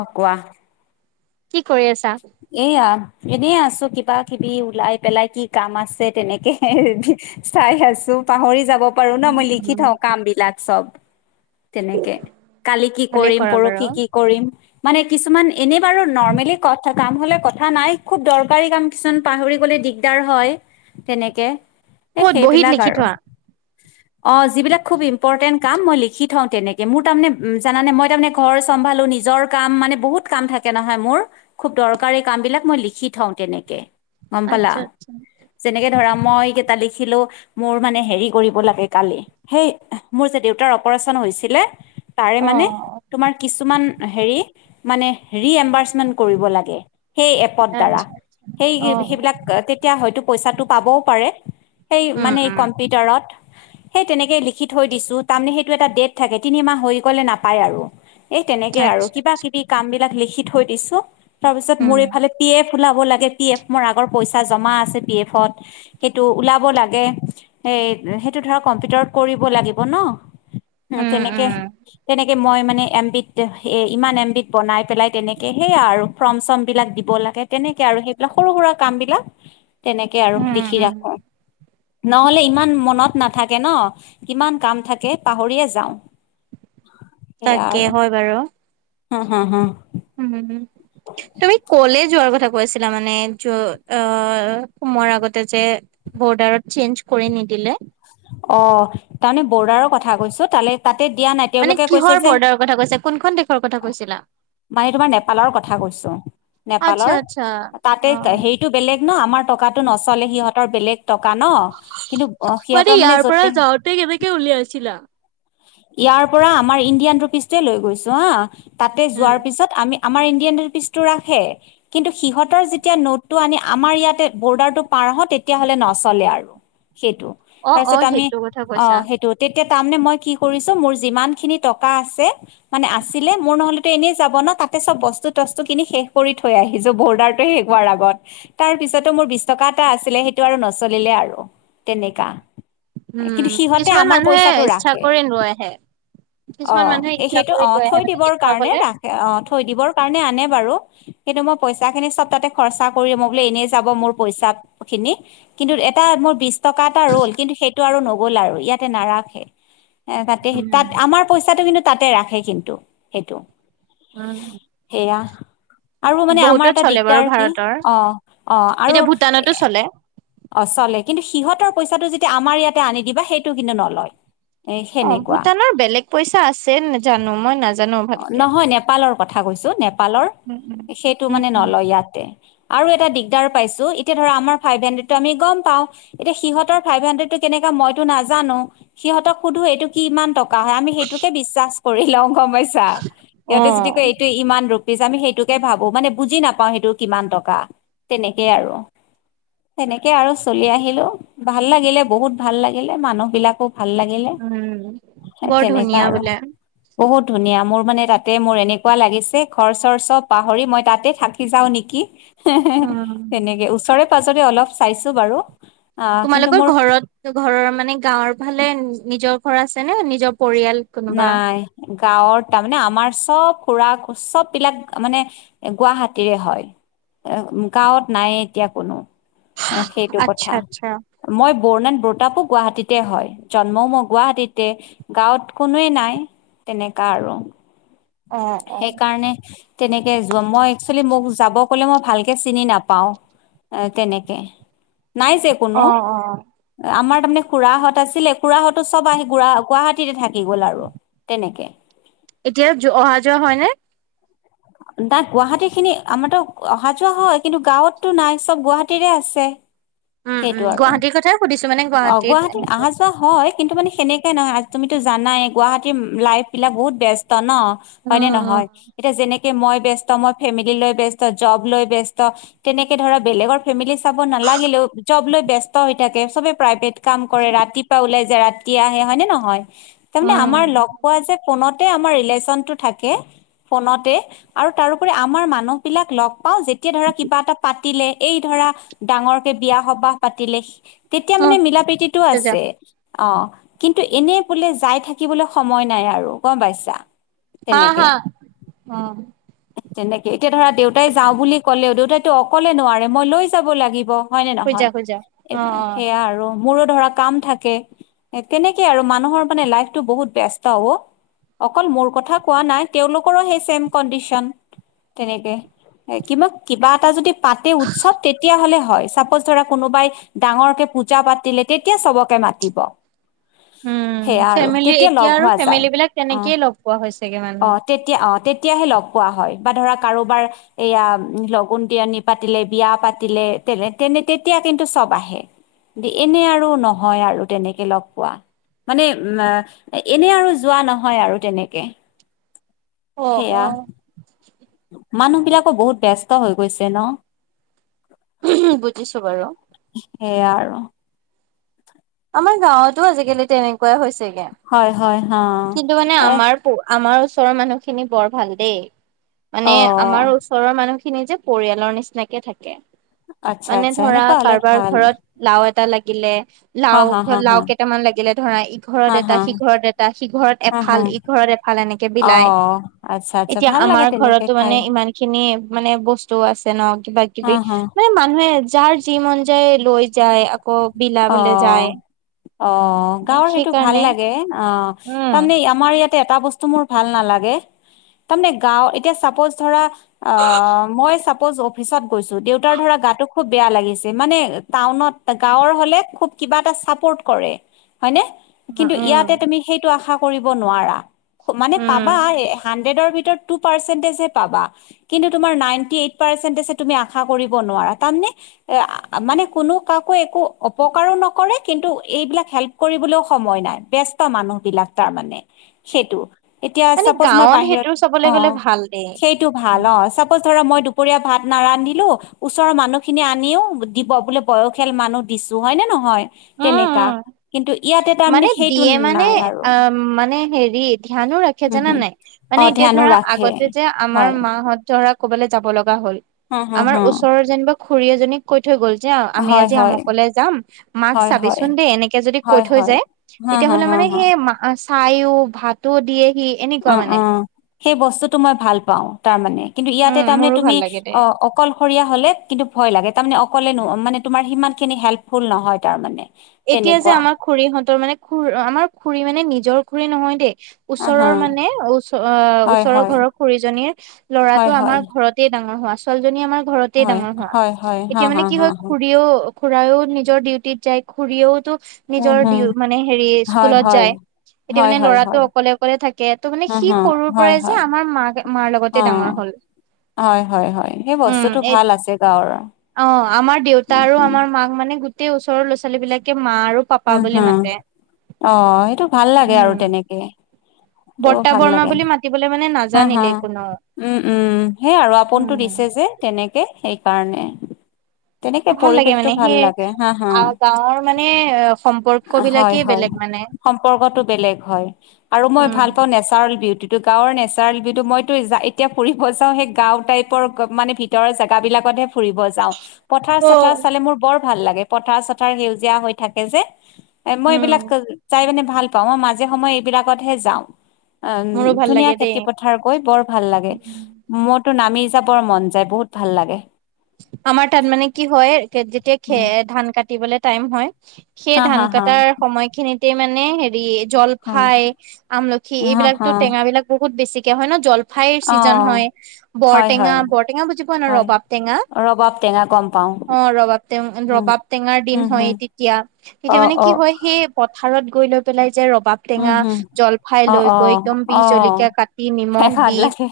অ কোৱা কি কৰি আছা এইয়া এনেই আছো কিবা কিবি ওলাই পেলাই কি কাম আছে তেনেকে চাই আছো পাহৰি যাব পাৰো ন মই লিখি থওঁ কাম বিলাক চব তেনেকে কালি কি ভালে কৰিম কৰা বাৰু পৰহি কি কৰিম মানে কিছুমান এনেই বাৰু নৰ্মেলি ক কাম হলে কথা নাই খুব দৰকাৰী কাম কিছুমান পাহৰি গলে দিগদাৰ হয় তেনেকে এ ক'ত বহীত সেইবিলাক লিখি আৰু থোৱা অ যিবিলাক খুব ইম্পৰ্টেণ্ট কাম মই লিখি থও তেনেকে মোৰ তাৰমানে উম জান নে মই তাৰমানে ঘৰ চম্ভালো নিজৰ কাম মানে বহুত কাম থাকে কেনেহয় মোৰ খুব দৰকাৰ এই কাম বিিলাক মই লিখি থওঁ তেনেকে গম পালা আচ্ছা আচ্ছা যেনেকে ধ মই কেইটা লিখিলো মোৰ মানে হে কৰিব লাগে কালি সেই মোৰ যে দেউতাৰ পৰত অপচন হৈছিলে তাৰে অ মানে তোমাৰ কিছুমান হে মানে [unintelligible] ম আচ্ছা আচ্ছা অ উম উম সেই তেনেকেই লিখি থৈ দিছো তাৰমানে সেইটো এটা ডেট থাকে তিনিমাহ হৈ গলে নাপায় আৰু এই তেনেকে আৰু আচ্ছা কিবা আচ্ছা কিবি কাম বিলাক লিখি থৈ দিছো তাৰপিছত মোৰ উম এইফালে পি এফ ওলাব লাগে পিএফ ম আগৰ পইচা জমা আছে পিএফত সেইটো ওলাব লাগে ল উম তেনেকে উম তেনেকে মই মানে এমবিধ এ ইমান এমবিধ বনাই পেলাই তেনেকে সেইয়া আৰু ফ্ৰৰ্ম চৰ্ম বিলাক দিব লাগে তেনেকে আৰু সেইবিলাক সৰু সুৰা কাম বিিলাক তেনেকে আৰু উম লিখি উম ৰাখো নহলে ইমান মনত নাথাকে ন কিমান কাম থাকে পাহৰিয়ে যাওঁ [inaudible] তাকে হয় বাৰু হ হা হা [inaudible] উম তুমি কলে যোৱাৰ কথা ক গৈছিলা মানে য অ সোমৰ আগতে যে বৰ্ডাৰত চেঞ্জ কৰি নিদিলে [inaudible] অ তাৰমানে বৰ্ডাৰৰ কথা কৈছো তালে তাত মানে কিহৰ বৰ্ডাৰৰ কথা কৈছা কোনখন দেশৰ কথা কৈছিলা মানে তোমাৰ নেপালৰ কথা কৈছো আচ্ছা নেপালৰ আচ্ছা তাতে অ হেৰিটো বেলেগ ন আমাৰ টকাটো নচলে সিহঁতৰ বেলেগ টকা ন, কিন্তু সিহঁতৰ ইয়াৰ মানে পৰা যতে, যাওঁতে কেনেকে উলিয়াইছিলা? ইয়াৰ পৰা আমাৰ ইণ্ডিয়ান ৰুপিচটোৱে লৈ গৈছো হা, তাতে উম যোৱাৰ পিছত আমি আমাৰ ইণ্ডিয়ান ৰুপিচটো ৰাখে। কিন্তু সিহঁতৰ যেতিয়া নোটটো আনি আমাৰ ইয়াতে বৰ্ডাৰটো পা পাৰ হওঁ, তেতিয়া হ'লে নচলে আৰু। সেইটো অ তাৰ অ পিছত আমি সেইটো কথা অ কৈছা সেইটো, তামনে মই কি কৰিছে, মোৰ যিমান খিনি টকা আছে মানে আছিলে, মোৰ নহ'লেটো এনেই যাব না তাতে চব বস্তু তো তস্তুখিনি শেষ কৰি থৈ আহিছো বৰ্ডাৰটো শেষ হোৱাৰ আগত তাৰ পিছতো মোৰ বিছ টকা এটা আছিলে সেইটো আৰু নচলিলে আৰু তেনেকা। কিন্তু উম, সিহঁতে কিছুমান আমাৰ মানুহে পইচাটো ইচ্ছা ৰাখে কৰি নৈ আহে। অ, কিছুমান মানুহে ইচ্ছা সেই-সেইটো কৰি অ, লৈ আহে থৈ মানে দিবৰ কাৰণে দেখুৱাবলে ৰাখে অ, থৈ দিবৰ কাৰণে আনে বাৰু কিন্তু মই পইচা খিনি চব তাতে খৰচা কৰি মই বোলে এনেই যাব মোৰ পইচাত খিনি কিন্তু এটা মোৰ বিছ টকা এটা ৰ'ল কিন্তু সেইটো আৰু ন গ'ল আৰু ইয়াতে নাৰাখে এ তাতে তাত উম আমাৰ পইচাটো কিন্তু তাতে ৰাখে কিন্তু সেইটো উম সেয়া আৰু মানে আমাৰ বহুতত এটা চলে বাৰু দিগদাৰ আৰু কি ভাৰতৰ অ', অ', আৰু এতিয়া এ ভূটানতো চলে অ, চলে কিন্তু সিহঁতৰ পইচাটো যেতিয়া আমাৰ ইয়াতে আনি দিবা সেইটো কিন্তু নলয়। এ অ, সেনেকুৱা ভূটানৰ বেলেগ পইচা আছে জানো মই নাজানো। অ, ভালকে নহয় নেপালৰ কথা কৈছো নেপালৰ উম সেইটো উম উম মানে উম নলয় ইয়াতে। আৰু এটা দিগদাৰ পাইছো এতিয়া ধৰা আমাৰ ফাইভ হান্দ্ৰেডটো আমি গম পাও এতিয়া সিহঁতৰ ফাইভ হানড্ৰে [unintelligible] কেনেকা মইতো নাজানো সিহঁতক সোধো এইটো কি ইমান টক টকা হয় আমি সেইটোকে বিশ্বাছ কৰি লওঁ গম পাইছা অ সিহঁতে যদি কয় এইটো ইমান ৰূপ পিচ আমি সেইটোকে ভাবো মানে বুজি নাপাও সেইটো কিমান টকা তেনেকেই আৰু। সেনেকে আৰু চলি আহিলো ভাল লাগিলে বহুত ভাল লাগিলে মানুহ বিলাকো ভাল লাগিলে উম সে বৰ তেনেকা ধুনীয়া আৰু বোলে বহুত ধুনীয়া মোৰ মানে তাতে মোৰ এনেকুৱা লাগিছে ঘৰ চৰ চব পাহৰি মই তাতে থাকি যাও নিকি। হে -হে উম তেনেকে ওচৰে-পাজৰে অলপ চাইছো বাৰু। আহ কিন্তু তোমালোকৰ মোৰ ঘৰত ঘৰৰ মানে গাঁৱৰ ফালে নিজৰ ঘৰ আছে নে নিজৰ পৰিয়াল কোনোবা নাই গাঁৱৰ টা মানে আমাৰ চব খুৰা চব বিলাক মানে গুৱাহাটীৰে হয়। গাঁৱত নাই এতিয়া কোনো। সেইটো আচ্ছা কথা আচ্ছা মই বৰ্ণাত ব তাকো গুৱাহাটীতে হয় জন্মও মোৰ গুৱাহাটীতে গাঁৱত। কোনোৱেই নাই তেনেকা আৰু। অ অ সেইকাৰণে তেনেকে যোৱা মই একচেলি মোক। যাব ক'লে মই ভালকে চিনি নাপাওঁ তেনেকে। নাই যে কোনো অ অ আমাৰ। তাৰমানে খুৰাহঁত আছিলে খুৰাহঁতো চব আহি গুৰা গুৱাহাটীতে থাকি গ'ল আৰু তেনেকে। এতিয়া অহা যোৱা হয় নে? তাত গুৱাহাটী খিনি আমাৰতো অহা যোৱা হয়। কিন্তু গাঁৱতটো নাই চব গুৱাহাটীৰে আছে। উম, উম, সেইটো আৰু গুৱাহাটীৰ কথাই সুধিছো মানে অ' গুৱাহাটীত এনেকে অহা যোৱা হয় কিন্তু মানে সেনেকে নহয়। তুমিটো জানাই গুৱাহাটীৰ লাইফ বিলাক বহুত ব্যস্ত ন হয় নে উম, নহয় এতিয়া যেনেকে মই ব্যস্ত মই ফেমিলি লৈ ব্যস্ত, জব লৈ ব্যস্ত, তেনেকে ধৰা বেলেগৰ ফেমিলি চাব নালাগে। লাগিলেও জব লৈ ব্যস্ত হৈ থাকে চবে প্ৰাইভেট। কাম কৰে ৰাতিপুৱা ওলাই যায় ৰাতি আহে হয়নে নহয় তাৰমানে উম, আমাৰ লগ পোৱা যে ফোনত। এ আমাৰ ৰিলেশ্বনটো থাকে ফোনতে আৰু তাৰ উপৰি আমাৰ মানুহবিলাক লগ। লগ পাও যেতিয়া ধৰা কিবা এটা পাতিলে এই ধৰা ডাঙৰ কে বিয়া সবাহ পাতিলে। তেতিয়া উম, মানে মিলা প্ৰীতিটো শুই যা আছে। অ' কিন্তু এনে বোলে যাই থাকিবলৈ সময় নাই আৰু গম পাইছা। হা- তেনেকে হা অ তেনেকে এতিয়া ধৰা, দেউতাই যাওঁ বুলি ক'লেও দেউতাইতো অকলে নোৱাৰে মই লৈ যাব লাগিব। হয় নে শুই যা, নহয়? শুই যা এই অ', অ', সেয়া আৰু। মোৰো ধৰা কাম থাকে, তেনেকে আৰু মানুহৰ মানে লাইফটো বহুত ব্যস্ত ও। অকল মোৰ কথা কোৱা নাই তেওঁলোকৰো সেই চেম। কনডিচন তেনেকে কিন্তু কিবা এটা যদি পাতে উৎসৱ তেতিয়া হলে হয় ধৰা কোনোবাই ডাঙৰকে পূজা পাতিলে তেতিয়া চবকে মাতিব উম, সেয়া আৰু ফেমিলি তেতিয়া এতিয়া লগ আৰু হোৱা যায় ফেমিলি বিলাক অ' তেনেকেই লগ পোৱা হৈছেগে মানুহ। অ' তেতিয়া অ' তেতিয়া তেতিয়াহে লগ পোৱা হয় বা ধৰা কাৰোবাৰ এইয়া লগুণ দিয়নী পাতিলে বিয়া পাতিলে তেনে তেনে তেতিয়া কিন্তু চব আহে দে এনে আৰু নহয় আৰু তেনেকে লগ পোৱা মানে উম এনে আৰু যোৱা নহয় আৰু তেনেকে অ' সেয়া অ' মানুহ বিলাকো বহুত ব্যস্ত হৈ গৈছে ন বুজিছো বাৰু সেইয়া আৰু আমাৰ গাঁৱতো আজিকালি তেনেকুৱাই হৈছে হয় হয় হা কিন্তু মানে এ আমাৰ আমাৰ ওচৰৰ মানুহখিনি বৰ ভাল দেই মানে অ আমাৰ ওচৰৰ মানুহখিনি যে পৰিয়ালৰ নিচিনাকে থাকে আচ্ছা মানে আচ্ছা ধৰা সেনেকুৱা হলে কাৰোবাৰ ভাল ঘৰত লাও এটা এটা লাগিলে হা লাও হা হা লাও হা কেইটামান লাগিলে ধৰা ইঘৰত হা এটা হা সিঘৰত এটা সিঘৰত হা হা এফাল ইঘৰত এফাল এনেকে বিলায় অ', আচ্ছা আচ্ছা এতিয়া ভাল লাগে আমাৰ তেনেকে ঘৰতো খাই মানে ইমান খিনি মানে বস্তু আছে ন কিবা অ', কিবি হা মানুহে যাৰ যি মন যায় লৈ যায় আকৌ বিলাবলে যায় অ' অ' মানে গাঁৱৰ সেইটো ভাল সেইকাৰণে লাগে অ' অ' উম তাৰমানে আমাৰ ইয়াত এটা বস্তু মোৰ ভাল নালাগে তাৰমানে গাঁওত এতিয়া চাপজ ধৰা অ, মই চ জ অফিচত গৈছো দেউতাৰ ধৰা গাটো খুব বেয়া লাগিছে মানে টাউনত গাঁৱৰ, হলে খুব কিবা এটা চাপৰ্ট কৰে, হয় নে? উম কিন্তু ইয়াতে উম তুমি সেইটো আশা কৰিব নোৱাৰা। মানে পাবা উম হান ন্দ্ৰে ৰ ভিতৰত টোও পাৰ্চেন্ত হে পাবা কিন্তু তোমাৰ নাইন্তী এইট পৰ্চেন্ত আছে তুমি আশা কৰিব নোৱাৰা। তাৰমানে এ মানে কোনো কাকো একো অপকাৰো নকৰে কিন্তু এইবিলাক হেল্প কৰিবলৈও সময় নাই ব্যস্ত মানুহবিলাক তাৰ মানে। সেইটো এতিয়া মানে চাপজ মই গাঁৱত বাহিৰত সেইটো চাবলৈ অ, গ'লে ভাল দেই সেইটো ভাল উম অ, চাপজ ওচৰ মই দুপৰীয়া ভাত নাৰন্ধিলো ওচৰৰ মানুহ খিনি আনিও দিব বোলে বয়সীয়াল মানুহ, দিছো হয় নে নহয়? তেনেকা। উম কিন্তু ইয়াতে তাৰমানে মানে সেইটো দিয়ে মানে নাই আৰু অ, মানে হেৰি ধ্যানো ৰাখে হম জানা হম নাই। মানে অ এতিয়া ধ্যানো ধৰা ৰাখে আগতে যে আমাৰ হয় মাহত ধৰক ক'বাল যাব লগা হ'ল হা হা আমাৰ হা ওচৰৰ যেনিবা খুৰী এজনীক কৈ থৈ গল যে আমি হয় আজি হয় আমুকলে যাম। মাক হয় ছবি হয় চুন দেই, এনেকে হলে কৈ হয় থৈ হয় যায়, হা তেতিয়া হা হলে হা হা সেই মাক চাইও ভাতো দিয়ে সি এনেকুৱা অ অ মানে। সেই বস্তুতটো মই ভাল পাওঁ তাৰমানানে কিন্তু ইয়াতে উম তাৰমানে মোৰো তুমি ভাল লাগে দে অ' অকল, ৰীয়া হলে কিন্তু ভয় লাগে তাৰ মানে অকলে ন মানে তোমাৰ সিমান খিনি হেল্পফুল নহয় তাৰ মানে। এতিয়া যে আমাৰ খুৰীহঁতৰ মানে খুৰ আমাৰ খুৰী মানে নিজৰ খুৰী নহয় দেই। আ হা ওচৰৰ মানে ওচ হয় ওচৰৰ হয় ঘৰৰ খুুৰীজনীৰ হয় ল'ৰাটো হয় আমাৰ ঘৰতে ডাঙৰ হোৱা। ছোৱাল জনী আমাৰ ঘৰতে হয় ডাঙৰ হ হয় হয় হা এতিয়া মানে হা কি হা হয় খুৰীও, খুডৰাও নিজৰ ডিউটিত যায় খুুৰীয়েওতো উম নিজৰ হুম ডউ মানে হেৰি হয় স্কুলত হয় যায়। এতিয়া হয় মানে হয় হয় ল'ৰাটো অকলে-অকলে থাকে, ত' মানে হা সি হা সৰুৰ হয় পৰাই যে হয় আমাৰ মাক মাৰ অ লগতে ডাঙৰ হল। হয় হয় হয় সেই উম বস্তুতটো এই ভাল আছে গাঁৱৰে অ আমাৰ দেউতা আৰু আমাৰ মাক মানে গোটেই ওচৰৰ ল'ৰা ছোৱালী বিলাকে মা আৰু উ পাপা বুলি হা মাতে অ সেইটো ভাল লাগে আৰু উম। তেনেকে সেইটো বৰ্তা ভাল বৰৰ্মা লাগে বুলি মাতিবলে মানে হা হা নাজানিলেই কোনো। উম উম সেই আৰু আপোনতটো দিছে উম যে তেনেকে সেইকাৰণে। তেনেকে ভাল লাগে পৰিৱেশটো মানে ভাল সেই লাগে হা হা। গৰ্ক বিলাকেই বেলেগ মানে। সম্পৰ্কতটো বেলেগ হয় আৰু মই উম ভাল পাওঁ নেচাৰেল বিউটিটো গাঁৱৰ নেচাৰেল বিটো মইতো এতিয়া ফুৰিব যাওঁ সেই গাঁও টাইপৰ মানে ভিতৰৰ জেগাবিলাকতহে ফুৰিব যাওঁ পথাৰ অ চথাৰ চালে মোৰ বৰ ভাল লাগে পথাৰ চথাৰ সেউজীয়া হৈ থাকে যে। এ মই উম এইবিলাক চাই মনে ভাল পাওঁ মই মাজে সময়ে এইবিলাকতহে যাওঁ। অ মোৰো ভাল ধুনীয়া লাগে দেই খেতি পথাৰ গৈ বৰ ভাল লাগে, ম টো নামি যাবৰ মন যায় বহুত ভাল লাগে। আমাৰ তাত মানে কি হয় যেতিয়া খ উম, ধান কাটিবলে টাইম হয় সেই হা হা ধান হা কটাৰ সময় খিনিতে মানে হেৰি হা জলফাই, আমলখি হা হা এইবিলাকতো টেঙা বিলাক বহুত বেছিকে হয় ন। জলফাই ফাইৰ চিজন অ' হয় হয় হয় বৰটেঙা বৰটেঙা বুজি পোৱা ন হয় ৰবাব টেঙা। ৰবাব টেঙা কম অ ৰবাব টং ৰবাব টেঙাৰ দিন উম হয় হুম তেতিয়া অ তেতিয়া মানে অ কি হয় সেই পথাৰ গৈ লৈ পেলাই যে ৰ বাব উম টেঙা হুম জলফাই অ লৈ অ গৈ একদম বিষ অ জলকীয়া কাটি খাই নিমখ ভাল দি, লাগে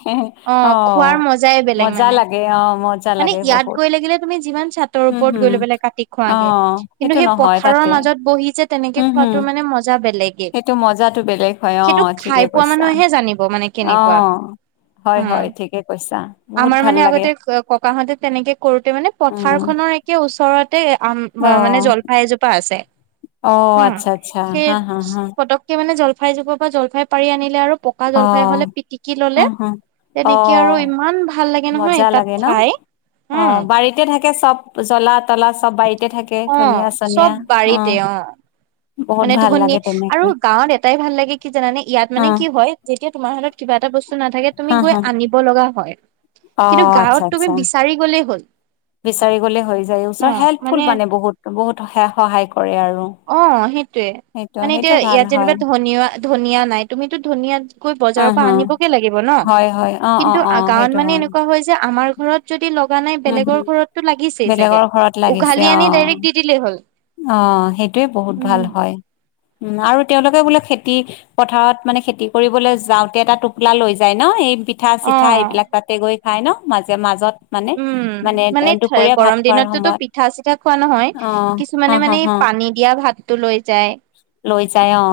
অ। খোৱাৰ মজাই বেলেগ মজা মানে লাগে অ মজা মানে। লাগে ইয়াত বহুত গৈ লাগিলে তুমি যিমান চাতৰ উম ওপৰত হুম গৈ লৈ পেললে কাটি অ খোৱাগে কিন্তু সেইটো সেই নহয় পথাৰৰ তাতে মাজত বহি যে তেনেকে উম হুম খোৱাতো মানে মজা বেলেগ। সেইটো মজাতো বেলেগ হয় অ ঠিকে পোৱা কৈছা মানুহেহে জানিব মানে অ। কেনেকুৱা হয় উম হয় ঠিকে কৈছা বহুত ভাল লাগে। ককাহতে তেনেকে কৰোতে মানে উম পথাৰ খনৰ একে ওচৰতে আম অ মানে জলফাই এজোপা আছে। অ উম আচ্ছা আচ্ছা সেই হা হা হা। পতককে মানে জলফাই যুগ বা জলফাই পাৰি আনিলে আৰু পকা অ জলফাই হলে পিটিকি ললে উম হুম অ তেনেকে আৰু ইমান ভাল লাগে নহয় মজা তাত লাগে ন খাই। অ উম বাৰীতে থাকে চব জ্বলাত মচলা চব বাৰীতে থাকে অ ধনিয়া চনিয়া চব অ। বাৰীতে বহুত মানে ভাল ধনি লাগে আৰু তেনেকে গাঁৱত এটাই ভাল লাগে কি জানে ইয়াত মানে অ', কি হয় যেতিয়া তোমাৰ হাতত কিবা এটা বস্তু নাথাকে হা তুমি গৈ হা আনিব লগা হয় কিন্তু অ', আচ্ছা গাঁৱত তুমি আচ্ছা বিচাৰি গলেই হ'ল। বিচাৰি গলে হৈ যায় ওচৰ হেল্পফুল মানে বহুত বহুত স সহায় কৰে আৰু। অ সেইটোৱে সেইটো মানে সেইটো এতিয়া ভাল ইয়াত হয় যেনিবা ধনিয়া ধনিয়া নাই তুমিতো ধনিয়াত গৈ বজাৰৰ অ', হ পৰা আনিব গে লাগিব ন হয় হয় অ', কিন্তু অ', অ', গাঁৱত সেইটো মানে এনেকুৱা হয় যে আমাৰ ঘৰত যদি ল গোৱা নাই উম, বেলেগৰ ঘৰতো লাগিছেই চাগে বেলেগৰ ঘৰত লাগিছে উঘালি আনি ডাইৰেক্ট দি দিলেই হ'ল। সেইটোয়ে বহুত ভাল হয়। উ আৰু তেওঁলোকে বোলে খেতি পথাৰত মানে খেতি কৰিবলৈ যাওঁতে এটা টোপলা লৈ যায় ন, এই পিঠা চিঠা অ', এইবিলাক তাতে গৈ খায় ন মাজে মাজত মানে। উম মানে দুপৰীয়া ভাত গৰম খোৱাৰ দিনততো সময়ত পিঠা চিঠা খোৱা নহয় অ হ কিছুমানে হ মানে হ পানী দিয়া ভাতটো লৈ যায়। লৈ যাই অ।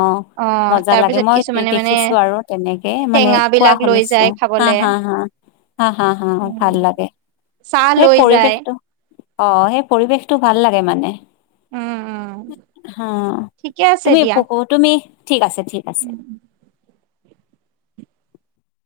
অ', মজা তাৰ লাগে পিছত মই কিছুমানে মানে দেখিছো আৰু তেনেকে মানে টেঙা কোৱা বিলাক লৈ শুনিছো যায় হা খাবলে। হা হা। হ হা হা ভাল লাগে। চাহ সেই লৈ যায়। পৰিৱেশটো অ', সেই পৰিৱেশটো ভাল লাগে মানে। উম, উম, হ', ঠিকে আছে তুমি দিয়া। প', তুমি ঠিক আছে। ঠিক আছে।